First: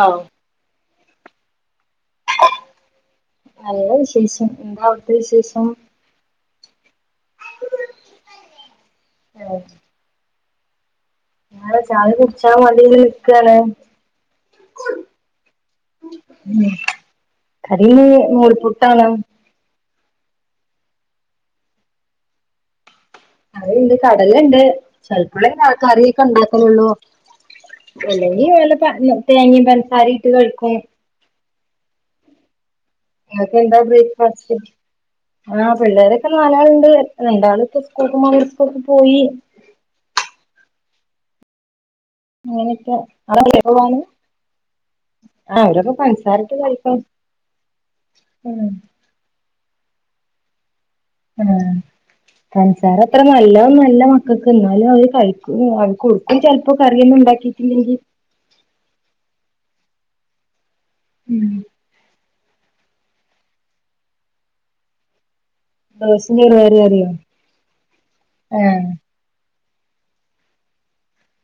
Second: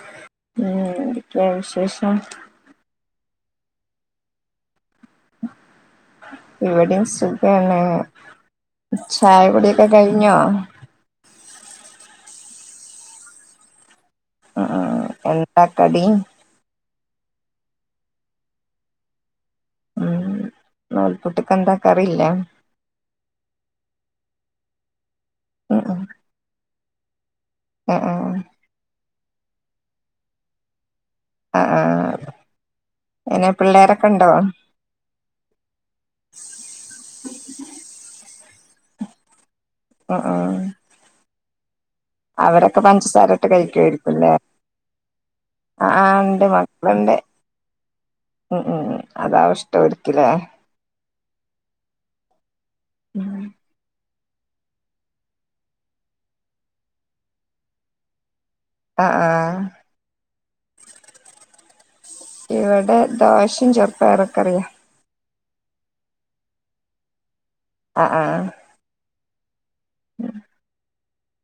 ആഹ് എന്താ വിശേഷം നല്ല വിശേഷം എന്താ അവിടുത്തെ വിശേഷം ഇവിടെ സുഖാണ് ചായ കുടിയൊക്കെ കഴിഞ്ഞോ ഞ ചായ കുടിചാൻ വേള്ളിയില് നിൽക്കയാണ് ആഹ്ഹ് എന്താ കടി കടി നൂൽപുട്ടാണ് ഉം നൂൽപുട്ടക്ക് എന്താ ക്കറിയില്ലേ കറിണ്ട് കടലുണ്ട് ചിലപ്പഴേ ഉം ഉം കറിയൊക്കെ ഉണ്ടാക്കലള്ളൂ ആഹ് ആഹ് അല്ലെങ്കി പോല തേങ്ങയും പഞ്ചസാരയിട്ട് കഴിക്കും ആഹ് ആഹ് എങ്ങനെ നിങ്ങക്ക് എന്ത പിള്ളേരൊക്കെ ഉണ്ടോ ബ്രേക്ഫാസ്റ്റ് ആഹ് പിള്ളേരൊക്കെ നാലാളുണ്ട് രണ്ടാള് പ്പം സ്കൂൾ മക്കെ പോയി ആഹ് ആഹ് അവരൊക്കെ അങ്ങനെയൊക്കെ പഞ്ചസാരട്ട് അവിടെ പോവാന് കഴിക്കുവായിരിക്കല്ലേ അവരൊക്കെ ആഹ് ഉണ്ട് പഞ്ചസാരയിട്ട് കഴിക്കും മക്കളുണ്ട് ഉം ഉം അതാവഷ ട്ടോ എടുക്കില്ലേ ആഹ് പഞ്ചസാര അത്ര നല്ല ഒന്നുല്ല മ ക്കക്ക് എന്നാലും അവര് കഴിക്കും കൊടുക്ക ചിലപ്പോ കറിയൊന്നും ഉണ്ടാക്കിട്ടില്ലെങ്കിൽ ആഹ് ആഹ് ഉം ഇവിടെ ദോശയും ചെറുപ്പായറ്ക്കെറിയും ദോസയും ചെറുപയറു കറിയൊ ആഹ് ആഹ്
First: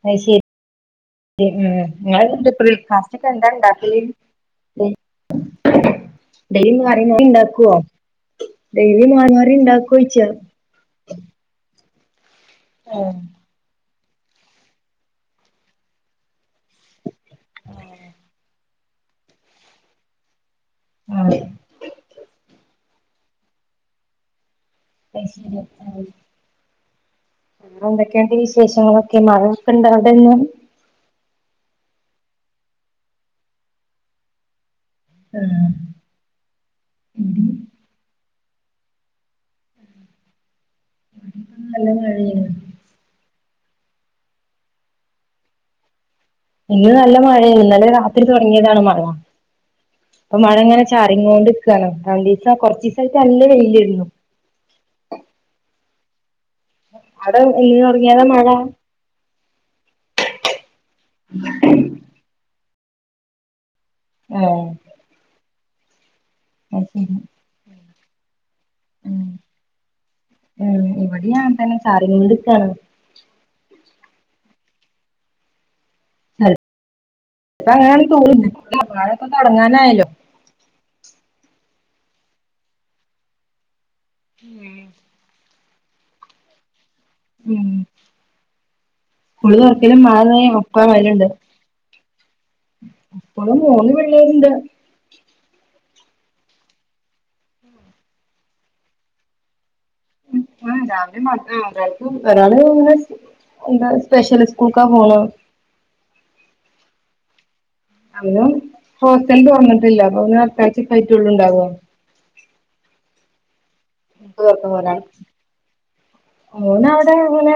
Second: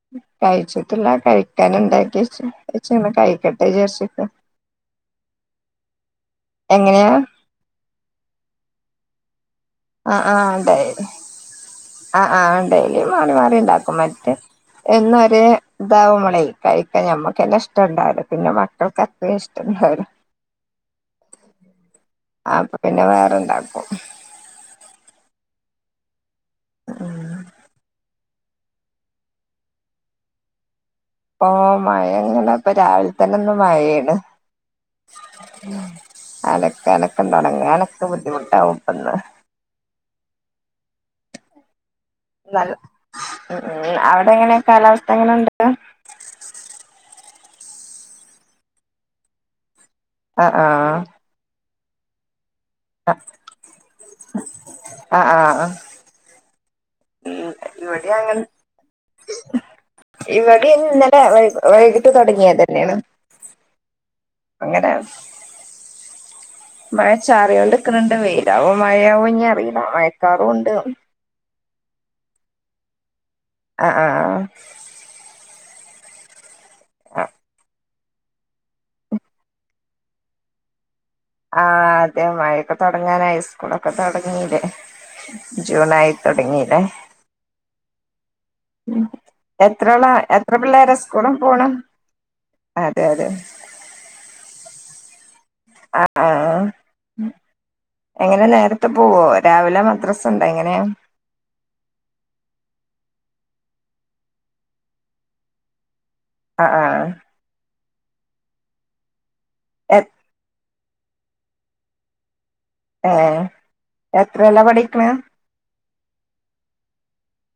അത് ശരി കഴിച്ചിട്ടില്ല കഴിക്കാന് ആഹ് നിങ്ങള് ഉണ്ടാക്കിവെച്ച് കഴിക്കട്ടെ വിചാരിചിക്ക ഉം എങ്ങനെയാ [unintelligible] ആഹ് ആഹ് ഡെയ്ലി ണ്ടാക്കോഴിച ആഹ് ആഹ് ഡേയ്ലി മാറി മാറി ഉണ്ടാക്കും മറ്റേ എന്നൊരു ഇതാവപ്പളെ കഴിക്കാ ഞമ്മക്ക്ന്നെ ഇഷ്ടുണ്ടാവല്ലാ പിന്നെ മക്കൾക്ക്ത്ര ഇഷ്ടണ്ടാവില്ല ആഹ് അപ്പൊ പിന്നെ വേറെണ്ടാക്കും [unintelligible] ആഹ് എന്തൊക്കെയണ്ട് വിശേഷങ്ങളൊക്കെ മഴൊക്കെ ഇണ്ടോ അവിടെന്ന് ഇപ്പ മഴ ഇങ്ങനെ ഇപ്പ രാവിലെ തന്നെ ഒന്ന് മഴയാണ് ആഹ് അലക്കെ അലക്ക ഇന്ന് തുടങ്ങനൊക്കെ ബുദ്ധിമു ട്ടാകും അന്ന് [unintelligible] നല്ല മഴയാണ് നല്ല ഉം ഉം അവിടെ എങ്ങനെ കാലാവസ്ഥ എങ്ങനെണ്ട് ഇന്ന് നല്ല മഴയാ ഇന്നലെ രാത്രി തുടങ്ങിയതാണ് മഴ ഇപ്പൊ ആഹ് മഴ ഇങ്ങനെ ആഹ് ചാറി കോണ്ട്ക്കാണ് ആ കൊർച്ചീസായിട്ട് നല്ല വെയിലേർന്നു ആഹ് ആഹ് അവിടെ ഉം എന്ന് തൊടങ്ങിയതാ മഴ ഇവടിം ഇന്നലെ വൈകിട്ട് തുടങ്ങിയത് ഏഹ് അങ്ങനെ അത് ശരി മഴച്ചാറിയോണ്ട്ക്ക്ണ്ണ്ട് വെയിലാവോ ഉം മഴയാവോ ഇനി അറിയില്ല മഴക്കാറൂണ്ട് ചാറിക്കോണ്ട്ക്കാണോ ആ ആ [unintelligible] അങ്ങനാണ് തോന്ന [unintelligible] മഴയൊക്കെ തൊടങ്ങാനായല്ലോ ആഹ് അതെ മഴയൊക്കെ തുടങ്ങാനായി സ്കൂളൊക്കെ തൊടങ്ങീല്ലേ ജൂണായി തുടങ്ങീല്ലേ മ് സ്കൂള് തൊറക്കലും എത്രോളാ മഴ ദേ എത്ര ഒക്കെ പിള്ളേരാ സ്കൂള് പോണ് അതെ അതെ ഇപ്പളും മൂന്ന് പിള്ളേരുണ്ട് ആ ആഹാ എങ്ങനെ നേരത്തെ പോവോ രാവിലെ മക്ക ഹേ രാത്രി മടിയാവും [unintelligible] ഒരാള് ഇങ്ങെ എന്താ സ്പെഷ്യൽ സ്കൂൾക്കാ പോണ് ആ ആ അവന് ഹോസ്റ്റൽന്ന് എ വന്നിട്ടില്ല ഇൻക് തോന്നണത് അടുത്താഴ്ച്ചായിട്ട് ഉണ്ടാവുള്ളു ഏ ഏ എത്രയിലാ പഠിക്ക്ണ് ഓന അവിടെ അങ്ങനെ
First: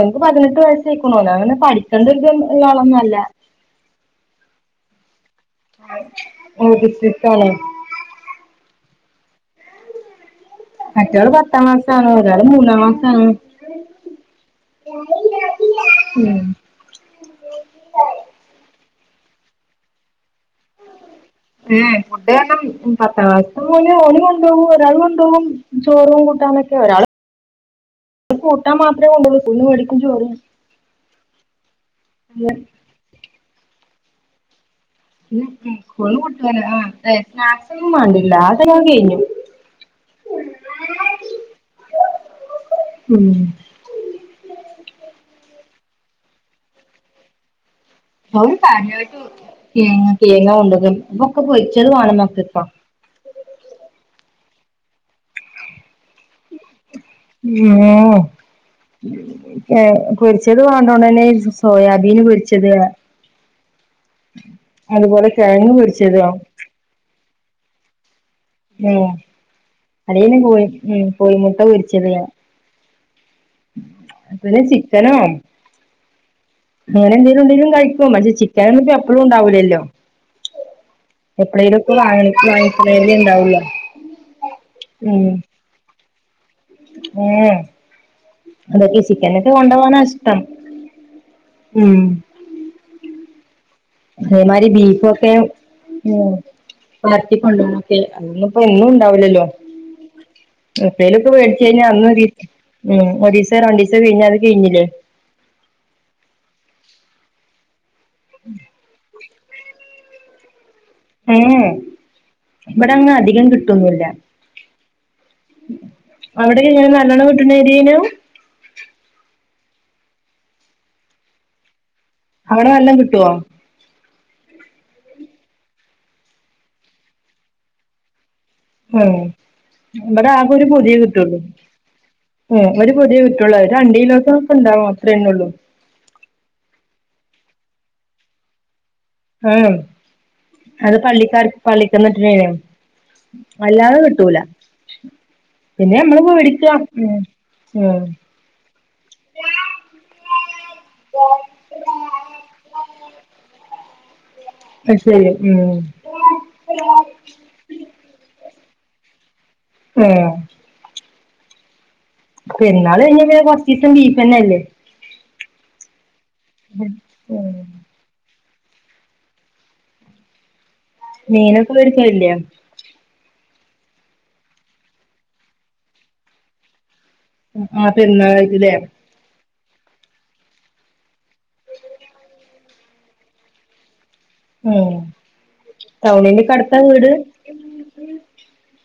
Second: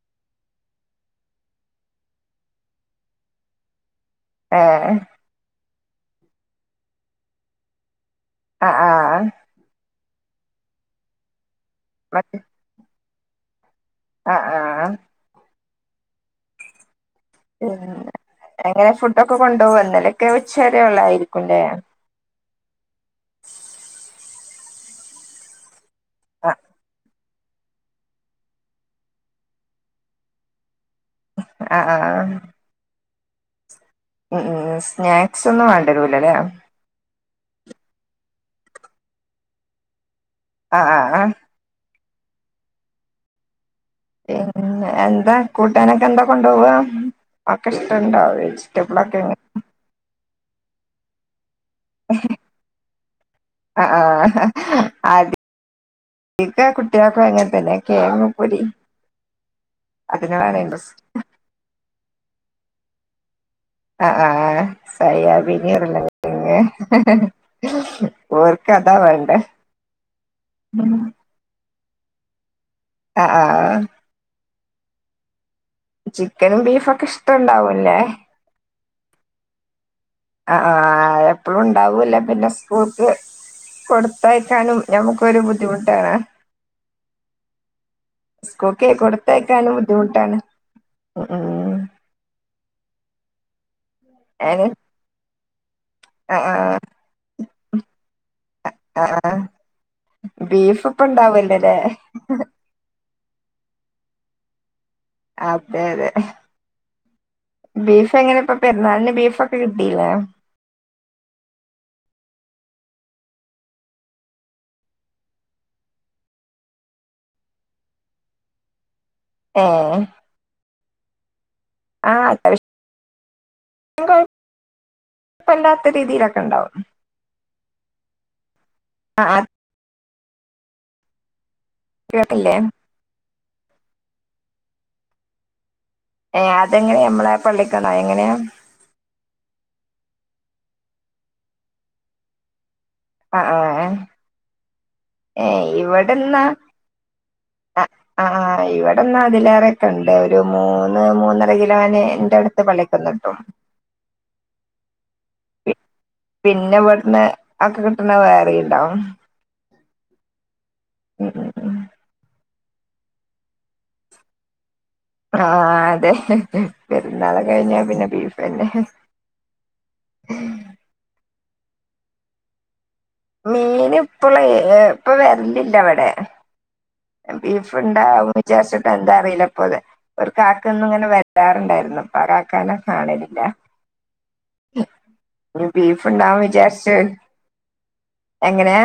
ഓൻക്ക് പതിനെട്ട് വയസ്സ് ആയിക്ക്ണു ഓന അങ്ങനെ പഠിക്കെണ്ടൊരിതില്ല ആളൊന്നല്ല ഏ [unintelligible] ആ ആ മറ്റാള് പത്താം ക്ലാസ്സ് ആണ് ഒരാള് മൂന്നാം ക്ലാസ്സ് ആണ് ആ ആ മ് പിന്നെ എങ്ങനെ ഫുഡൊക്കെ കൊണ്ടുപോവല്ലെ അല്ലെങ്കിൽ ഉച്ചവരെ ഉള്ളായിരിക്കും ആ ഫുഡ് പത്താം ക്ലാസ്തെ മോന് ഓന് കൊണ്ടോകും ഒരാള് കൊണ്ടോകും ചോറും കൂട്ടാന്നൊക്കെ ഒരാള് കൂട്ടാൻ മാത്രേ കൊണ്ടുപോവൂ സ്കൂളീന്ന് മേടിക്കും ചോറ് ആ ആ മ് മ് [unintelligible] ആ അതെ [unintelligible] ആ ടൈം കഴിഞ്ഞു ആഹ് ആഹ് മ് പിന്നെ എന്താ കൂട്ടാനൊക്കെ എന്താ കൊണ്ടോവാ ഇഷ്ടണ്ടോ വെജിറ്റബിളൊക്കെ തേങ്ങ കൊണ്ടതു ഒക്കെ പൊരിച്ചത് വാണം മക്കക് ആടീത [unintelligible] കുട്ടിൾക്കും അങ്ങനെ തന്നെ കേങ്ങ്പ്പൊരി ആ പൊരിച്ചത് [unintelligible] സോയാബീൻ പൊരിച്ചത് ആ ആഹ് അതുപോലെ കിഴങ്ങ് സോയാബീനാണ് ല്ലെ പൊരിച്ചതോ പിന്നെ മ് [unintelligible] കോഴി മ് കോഴിമുട്ട പൊരിച്ചത് ആ ആ പിന്നെ ചിക്കനോ ചിക്കനും ബീഫൊക്കെ അങ്ങനെ എന്തേലും ഉണ്ടെങ്കിലും ഇഷ്ടണ്ടാവുംല്ലേ കഴിക്കും പക്ഷേ ചിക്കനൊന്നും എപ്പ എപ്പളും ഉണ്ടാവൂലല്ലോ ആ ആ എപ്പളും എപ്പളേലൊക്കെ ഉണ്ടാവൂല വാങ്ങി പിന്നെ സ്കൂൾക്ക് വാങ്ങിക്കണേല്ലേ ഉണ്ടാവുള്ളൂ കൊടുത്തയക്കാനും ഞമ്മുക്കൊരു ബുദ്ധിമുട്ടാണ് ഏ സ്‌കൂളുകൈ കൊടുത്തായിക്കാനും ബുദ്ധിമുട്ടാണ് ഇഷ്ടം ഉ ഉം അയിന് അദേമാരി ബീഫൊക്കെ ഉ ആഹ് ആഹ് മാറ്റി കൊണ്ടന്നൊക്കെ അയിനിപ്പോ എന്നും ആഹ് ആഹ് ഇണ്ടാവില്ലല്ലോ ബീഫ് ഇപ്പ ന്തെലുവൊക്കെ മേടിച്ചു ഇണ്ടാവല്ലോല്ലേ കഴിഞ്ഞാ അന്ന് ഒരീസോ രണ്ടീസോ കഴിഞ്ഞാലത് കഴിഞ്ഞില്ലേ അതെ അതെ ബീഫ് എങ്ങനെ ഇപ്പൊ പെരുന്നാളിന് ബിഫോ കിട്ടീലെ അയിന് ഇവിടെങ്ങ് അധികം കിട്ടുവൊന്നുല്ലാ അവിടെ എങ്ങെനെ നല്ലോണം കിട്ടുന്നറിയയിനു ആ അവിടെ നല്ലെ കിട്ടുവോ ഇപ്പല്ലാത്ത രീതിയിലൊക്കെയിണ്ടാകും ഉം ആഹ് ഇവിടെ ആക ഒരു പൊതിയേ കിട്ടുള്ളൂ കേട്ടില്ലേ ഉം ഒരു പൊതിയേ കിട്ടൂ ത് രണ്ടീലൊക്കെടുത്തെ ഉണ്ടാവും അത്രന്നെ ഉള്ളു ഏ അതെങ്ങനെയാ നമ്മളെ പള്ളിക്കാണോ എങ്ങനെയാ ആ അത് പള്ളിക്കാർക്ക് പള്ളിക്കിന്ന് കിട്ടണേനും ആഹ് ആഹ് അല്ലാതെ കിട്ടൂല പിന്നെ നമ്മള് മേടിക്കണം ആ ആ ഇവിടെന്നാ അതിലേറെയൊക്കെയിണ്ട് മൂന്ന് മൂന്നര കിലോന് എന്റെ അടുത്ത് പള്ളിക്കിന്ന് കിട്ടും അത് ശരി ഉം പിന്നെ പെട്ടന്ന് ഒക്കെ കിട്ടണ വേറെയുണ്ടാകും ഏഹ് ഉം ഉം ഉം പെരന്നാള് കഴിഞ്ഞ പിന്നെ കൊറച്ചീസം ബീഫെന്നെയല്ലേ ആഹ അതെ പെരുന്നാള് ഉം കഴിഞ്ഞ പിന്നെ ബീഫാ പിന്നെ മീനൊക്കെ വേടിക്കായില്ലേ മീൻ ഇപ്പുള്ള ഏ ഇപ്പൊ വെരലില്ലവിടെ ആ ബീഫ്ണ്ടാവും പെരുന്നാളായിട്ടില്ലേ വിചാരിച്ചിട്ട് എന്താ അറിയില്ല അപ്പോതെ ഒരു കാക്കയെന്നും ഇങ്ങനെ വരാറുണ്ടായിരുന്നു ഇപ്പാ കാക്കേനെ കാണലില്ല ഉം ബീഫുണ്ടാവും ടൗണിന്റെക്കെ അടുത്താ വിചാരിച്ചു വീട് എങ്ങനെയാ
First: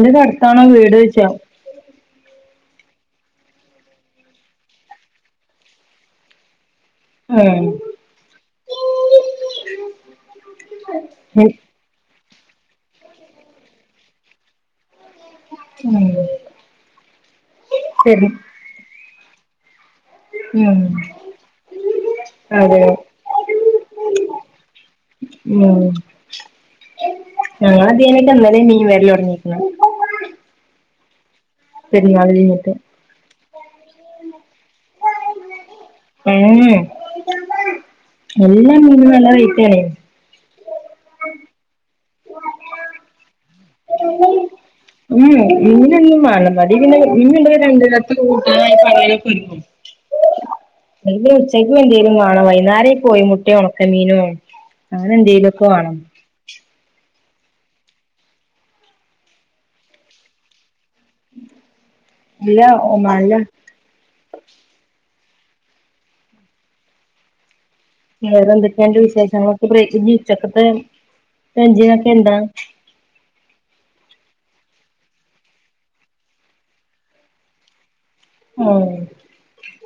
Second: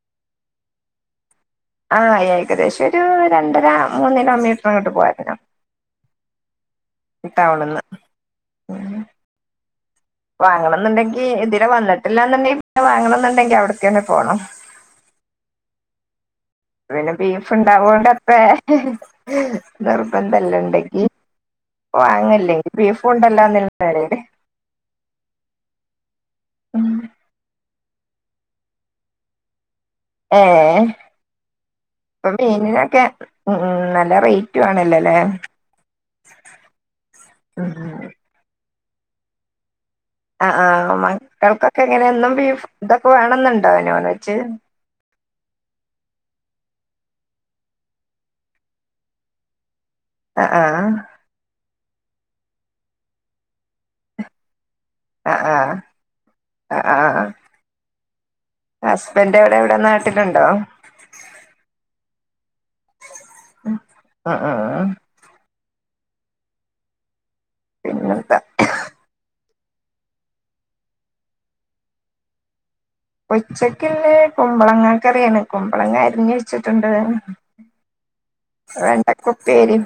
ന്റെ അടുത്താണോ വീട് വെച്ചേ ആഹ ഏകദേശം ഒരു രണ്ടര മൂന്ന് കിലോമീറ്ററങ്ങോട്ട്‌ പോവായിരുന്നു ഉം ടൗണിന്നു വാങ്ങണംന്നുണ്ടെങ്കി എതിരെ വന്നിട്ട് എല്ലാം തന്നെ വാങ്ങണംന്നുണ്ടെങ്കി അവിടെത്തന്നെ പോണം ഉം പിന്നെ ബീഫ് ശരി ഉണ്ടാവോണ്ടപ്പേ ഉം നിർബന്ധംണ്ടെങ്കി വാങ്ങല്ലെ അതെ ബീഫും കൊണ്ടല്ലാം വരണ്ടേ ഉം ഉം ഞങ്ങള് അതായിഞ്ഞിട്ട് അന്നേ മീൻ വരൽ തൊടങ്ങീരിക്കുന്നു ഏ ഇപ്പൊ പെരുന്നാള് കഴിഞ്ഞിട്ട് മീനിനൊക്കെ ഉ നല്ല റേ വാണല്ലോല്ലേ ഉ എല്ലാം മീനും നല്ല റെയിറ്റായി ആ ആ മക്കൾക്കൊക്കെ എങ്ങനെയെന്നും ഇതൊക്കെ വേണെന്നുണ്ടോ അയിനൊന്നിച്ചു [unintelligible] ആ ആ ആ എന്തേങ്കലും കാണാം വൈകുന്നേരമായിപ്പോയ മുട്ട ഉണക്ക മീനും അങ്ങനെ ആ ആ എന്തേലുമൊക്കെ വാണം ആ ആ ഹസ്ബൻഡ് എവിടെ വിടെ നാട്ടിലുണ്ടോ ഇല്ല ഓമാ നിലാണ് ഉം ഉം പിന്നെന്താ വെറെ എന്തെക്കെണ്ട് വിശേഷങ്ങള് [unintelligible] ഉച്ചയ്ക്ക് ഉം വെണ്ടക്കൊപ്പിരി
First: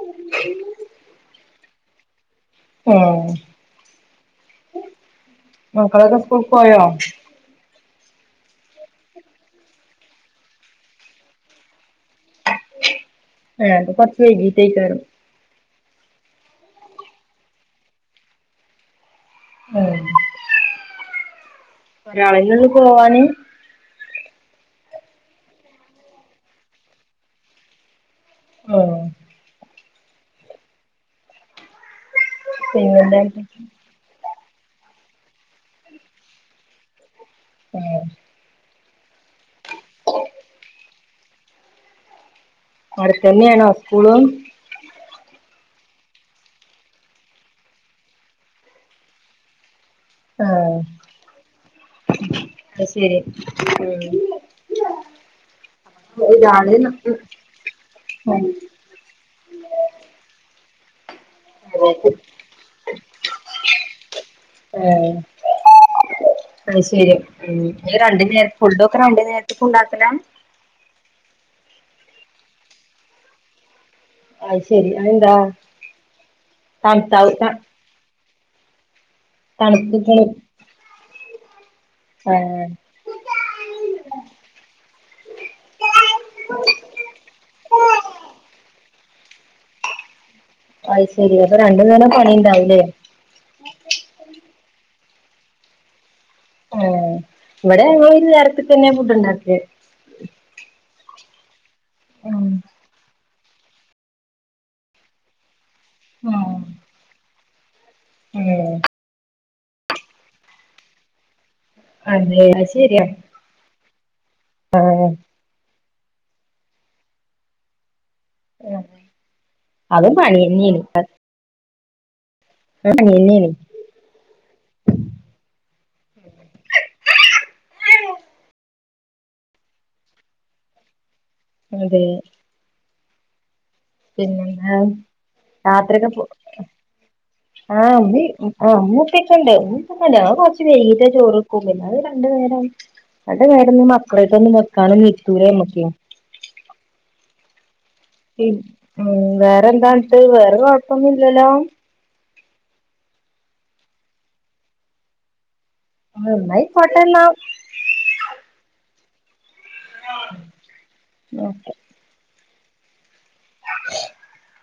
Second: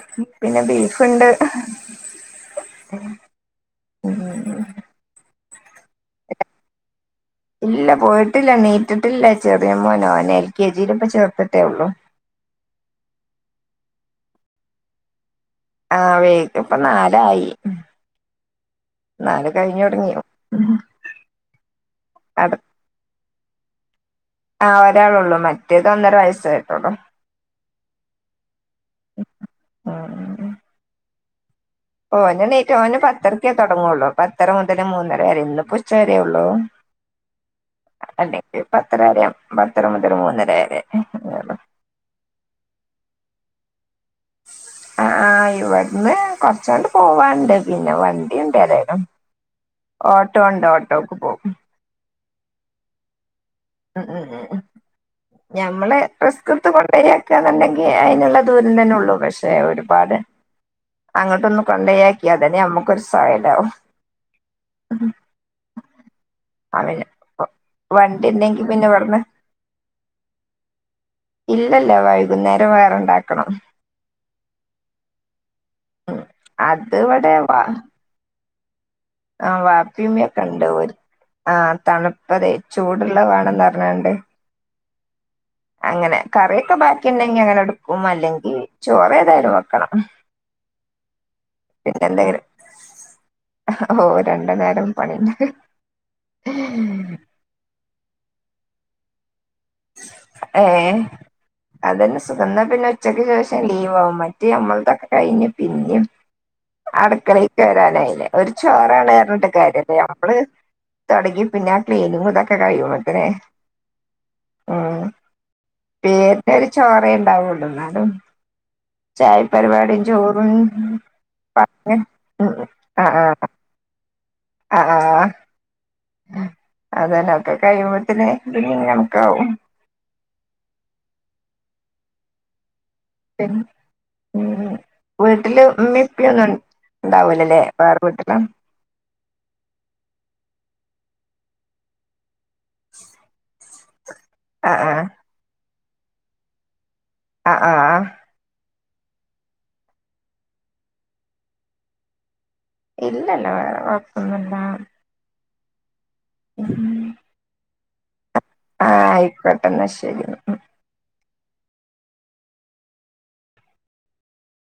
പിന്നെ ബീഫുണ്ട് ഉം ഉ ഉ മക്കളൊക്കെ സ്കൂൾ പോയോ ഇല്ല പോയിട്ടില്ല നീട്ടിട്ടില്ല ചെറിയ മോനോ നെ എൽ കെ ജിയില ഇപ്പ ചേർത്തിട്ടേ ഒള്ളു ഞങ്ങളത് കുറച്ച് വൈകിട്ടായിരിക്കാരിം ആ വേക്ക് ഇപ്പ നാലായി എന്നലുംകഴിഞ്ഞ ഉം ടങ്ങിയ ഒരാളൊന്നൊള്ളൊപോവാാന് ആ ഒരാളള്ളൂ മറ്റേത് ഒന്നര വയസായിട്ടള്ളൂ ആഹ ഉഹ ഉ ഓനെ നെയറ്റ് ഓന് പിന്നെന്താ പത്തരക്കേ തുടങ്ങുള്ളൂ പത്തര മുതല് മൂന്നര വരെ ഇന്ന് പു ഉച്ച വരേ ഉള്ളൂ ആഹ പത്തരരയാ പത്തര മുതരു മൂന്നര വരെ അവിടെ തന്നെയാണോ ആ ആ ഇപടെ ഇന്ന് കൊറച്ചോണ്ട് പോവാനുണ്ട് പിന്നെ വണ്ടിുണ്ട ഏതായാലും ഓട്ടോ ഉണ്ട് ഓട്ടോക്ക് പോകും അ ശരി ഉം ഉം ഉ ഞമ്മള് റിസ്ക്ക് ട്ത്ത് ഒരാള് ഉം കൊണ്ടരിയാക്കന്നുണ്ടെങ്കി അതിനുള്ള അതെ ദൂരം തന്നെ ഉള്ളൂ പക്ഷെ ഒരുപാട് അങ്ങോട്ടൊന്ന് കൊണ്ടയാക്കി അതെന്നെ നമ്മുക്കൊരു സ്വയ താവും അ ശരി ഉ രണ്ട വണ്ടി നേര ഉണ്ടെങ്കി പിന്നെ ഫുൊക്കെ [unintelligible] രണ്ട ഇവിടുന്ന് നേരത്തേക്ക ഉണ്ടാക്കല ഇല്ലല്ല വൈകുന്നേരം വേറെണ്ടാക്കണം അ യ്ശരി അയ് ന്താ ഉം അത് വിടെ വ ആ വാപ്പിം ഇമ്മിം തണുപ്പിക്കണ് ഒക്കെ ഉണ്ട് ഇവി ആ തണുപ്പതേ ആഹ് ചൂടുള്ള വേണന്ന് റിഞ്ഞാ ണ്ട് അങ്ങനെ കറിയൊക്കെ ബാക്കി ഉണ്ടെങ്കി അങ്ങനെ എടുക്കും അല്ലെങ്കിൽ ചോറ് ഏതായാലും വെക്കണം അത് ശരി അപ്പൊ രണ്ടു പിന്നെ നേരം പണി എന്തെങ്കിലും യുണ്ടാവില്ലേ ഓ രണ്ടു നേരം പണി െന്ന ആഹ് ഇവിടെ ഒരു നേരത്തി തന്നെ ഫുഡ്ുണ്ടാക്ക ഏ അതന്നെ സുഖ ഉം എന്നാ പിന്നെ ഉച്ചക്ക് ശേഷം ലീവ് ആവും മറ്റെത് നമ്മളെ തൊക്കെ കഴിഞ്ഞിട് പിന്നെം ഉം അടുക്കളെക്ക് രാൻ ഒരു ഉം ചോറാണ് റിഞ്ഞിട്ട് കാര്യല്ലേ നമ്മള് തുടങ്ങി പിന്നെ ആ അതെ ക്ലീനിംഗുഇതൊക്കെ കഴിയും മ്പോത്തിന് ആഹ പേനിനൊരു ചോറെ ഉണ്ടാവണ്ടൂ എന്നാലും ചായപരിവാടി അതും പണി ചോറും ആഹ അങ്ങനെനി ആഹ അതെലൊക്കെ കഴിയുമ്പോത്തനേ പിന്ന നമുക്ക ആാവും അതെ ഉ പിന്നെന്താ ഉമ്മീം രാത്രിയക്കെ പോ ഇപ്പീം ഒന്നും ഉണ്ടാവൂലല്ലേ ആഹ് വേറെ [unintelligible] ഉമ്മി വീട്ടില് ഉപ്പാക്കൊണ്ട് വൈകിട്ടു ചോറ്ക്കും പിന്നെ അത് രണ്ടു നേരം രണ്ട് നേരം അവിടെ തന്നെ ആ വെക്കാനും നീത്തൂരേ മ്മക്ക്‌ അ ആ ഉ വേറെ എന്താണിട്ട് വേറെ കൊഴപ്പൊന്നും ഇല്ലല്ലോ ഇല്ലല്ല വേറെ കൊഴപ്പന്നുംല്ല നന്നായി പോട്ടേ ന്നാ ആഹ് ആയിക്കോട്ടെ എന്നാ ശെരി ഓക്കെ [inaudible]